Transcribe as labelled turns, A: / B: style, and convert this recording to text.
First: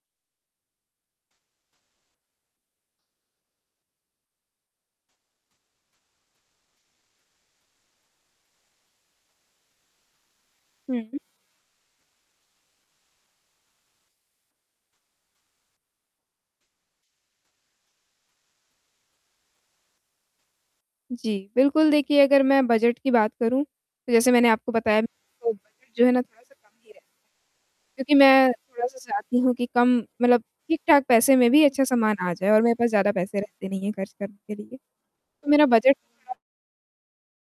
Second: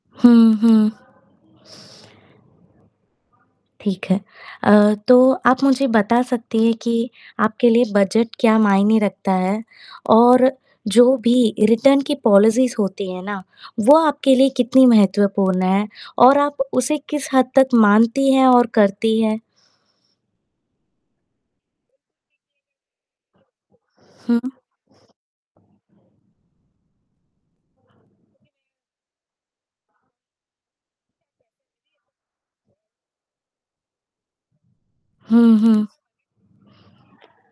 A: हुँ, हुँ। ठीक है। अ, तो आप मुझे बता सकती हैं कि आपके लिए बजट क्या मायने रखता है? और
B: हुँ।
A: जो भी रिटर्न की पॉलिसीज़ होती हैं ना, वो आपके लिए कितनी महत्वपूर्ण हैं और आप उसे किस हद तक मानती हैं और करती हैं?
B: जी। बिल्कुल, देखिए, अगर मैं बजट की बात करूँ, तो जैसे
A: हुँ।
B: मैंने आपको बताया, तो बजट जो है ना, थोड़ा सा कम ही है। क्योंकि मैं थोड़ा-सा चाहती हूँ कि कम मतलब ठीक-ठाक पैसे में भी अच्छा सामान आ जाए और मेरे पास ज़्यादा पैसे रहते नहीं हैं, खर्च करने के लिए। तो
A: हुँ,
B: मेरा
A: हुँ।
B: बजट [unintelligible]